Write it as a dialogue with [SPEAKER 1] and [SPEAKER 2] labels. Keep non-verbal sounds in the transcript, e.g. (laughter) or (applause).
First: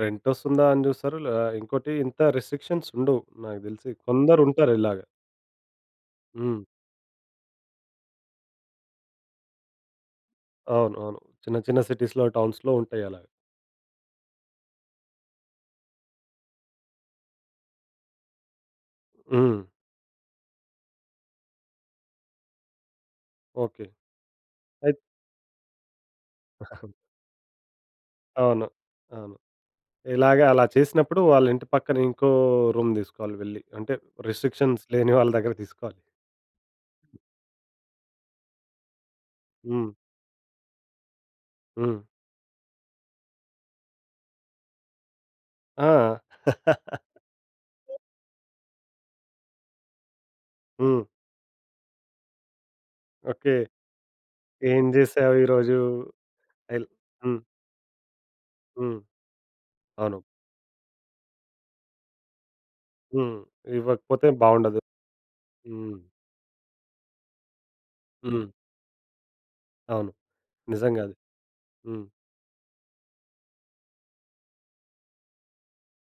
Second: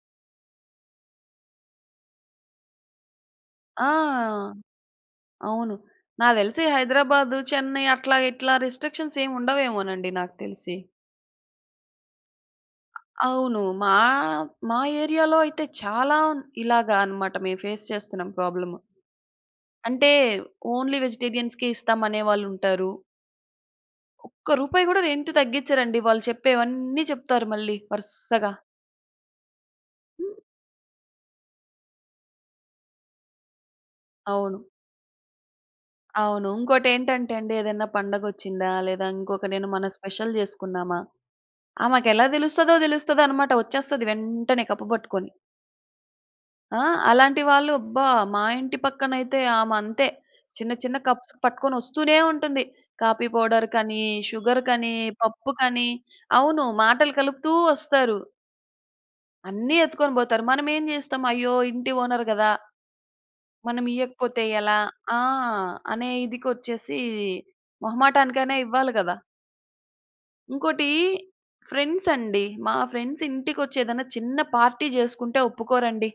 [SPEAKER 1] Rent వస్తుందా అని చూస్తారు. లే ఇంకోటి ఇంత రిస్ట్రిక్షన్స్ ఉండవు నాకు
[SPEAKER 2] ఆ!
[SPEAKER 1] తెలిసి. కొందరు ఉంటారు ఇలాగ.
[SPEAKER 2] అవును. నాకు తెలిసి
[SPEAKER 1] హ్మ్.
[SPEAKER 2] హైదరాబాదు, చెన్నై అట్లా ఇట్లా రిస్ట్రిక్షన్స్ ఏమి ఉండవేమోనండి నాకు తెలిసి.
[SPEAKER 1] అవును. అవును. చిన్న చిన్న సిటీస్‌లొ, టౌన్స్‌లొ ఉంటాయలా.
[SPEAKER 2] అవును. మా మా ఏరియా‌లో అయితే చాలా ఉ ఇలాగ అనమాట. మేము ఫేస్ చేస్తున్నాం ప్రాబ్లము.
[SPEAKER 1] హ్మ్.
[SPEAKER 2] అంటే ఓన్లీ వెజిటేరియన్స్‌కి ఇస్తాం అనే వాళ్ళు ఉంటారు.
[SPEAKER 1] ఓకే.
[SPEAKER 2] ఒక్క రూపాయి
[SPEAKER 1] అయ్
[SPEAKER 2] కూడా రెంట్ తగ్గించరండి. వాళ్ళు
[SPEAKER 1] (chuckles)
[SPEAKER 2] చెప్పేవన్నీ చెప్తారు మళ్ళీ వరుసగా.
[SPEAKER 1] అవును. అవును. ఇలాగ అలా చేసినప్పుడు వాళ్ళ ఇంటి పక్కన ఇంకో రూమ్ తీసుకోవాలి వెళ్లి. అంటే
[SPEAKER 2] అవును.
[SPEAKER 1] రిస్ట్రిక్షన్స్ లేని వాళ్ళ దగ్గర తీసుకోవాలి.
[SPEAKER 2] అవును. ఇంకోటేంటంటే అండి ఏదైనా పండగొచ్చిందా? లేదా ఇంకొక నేను మన
[SPEAKER 1] హ్మ్.
[SPEAKER 2] స్పెషల్ చేసుకున్నామా!
[SPEAKER 1] హ్మ్.
[SPEAKER 2] ఆమెకెలా తెలుస్తదో తెలుస్తదనమాట వచ్చేస్తది వెంటనే కప్పు పట్టుకొని.
[SPEAKER 1] ఆ!
[SPEAKER 2] ఆ!
[SPEAKER 1] (laughs)
[SPEAKER 2] అలాంటి వాళ్ళు అబ్బా! మా ఇంటి పక్కనైతే ఆమె అంతే. చిన్న చిన్న
[SPEAKER 1] హ్మ్.
[SPEAKER 2] కప్స్ పట్టుకొని వస్తూనే ఉంటుంది. Coffee
[SPEAKER 1] okay.
[SPEAKER 2] పౌడర్‌‌కనీ,
[SPEAKER 1] ఏం
[SPEAKER 2] షుగర్‌కనీ
[SPEAKER 1] చేశావు ఈరోజు?
[SPEAKER 2] పప్పుకని అవును.
[SPEAKER 1] ఎల్
[SPEAKER 2] మాటలు
[SPEAKER 1] హ్మ్.
[SPEAKER 2] కలుపుతూ వస్తారు.
[SPEAKER 1] హ్మ్.
[SPEAKER 2] అన్నీ ఎత్తుకొని
[SPEAKER 1] అవును.
[SPEAKER 2] పోతారు. మనమేం చేస్తాం? "అయ్యో! ఇంటి ఓనెర్ కదా!"
[SPEAKER 1] హ్మ్. ఇవ్వకపోతే
[SPEAKER 2] "మనమియ్యకపోతే ఎలా?"
[SPEAKER 1] బాగుండదు.
[SPEAKER 2] ఆ!
[SPEAKER 1] హ్మ్.
[SPEAKER 2] అనే ఇదికిచ్చేసి
[SPEAKER 1] హ్మ్.
[SPEAKER 2] మొహమాటానికైనా ఇవ్వాలి కదా!
[SPEAKER 1] అవును.
[SPEAKER 2] ఇంకోటి
[SPEAKER 1] నిజంగా అది. హ్మ్.
[SPEAKER 2] ఫ్రెండ్స్ అండి. మా ఫ్రెండ్స్ ఇంటికి వచ్చి ఏదైనా చిన్న పార్టీ చేసుకుంటే ఒప్పుకోరండి.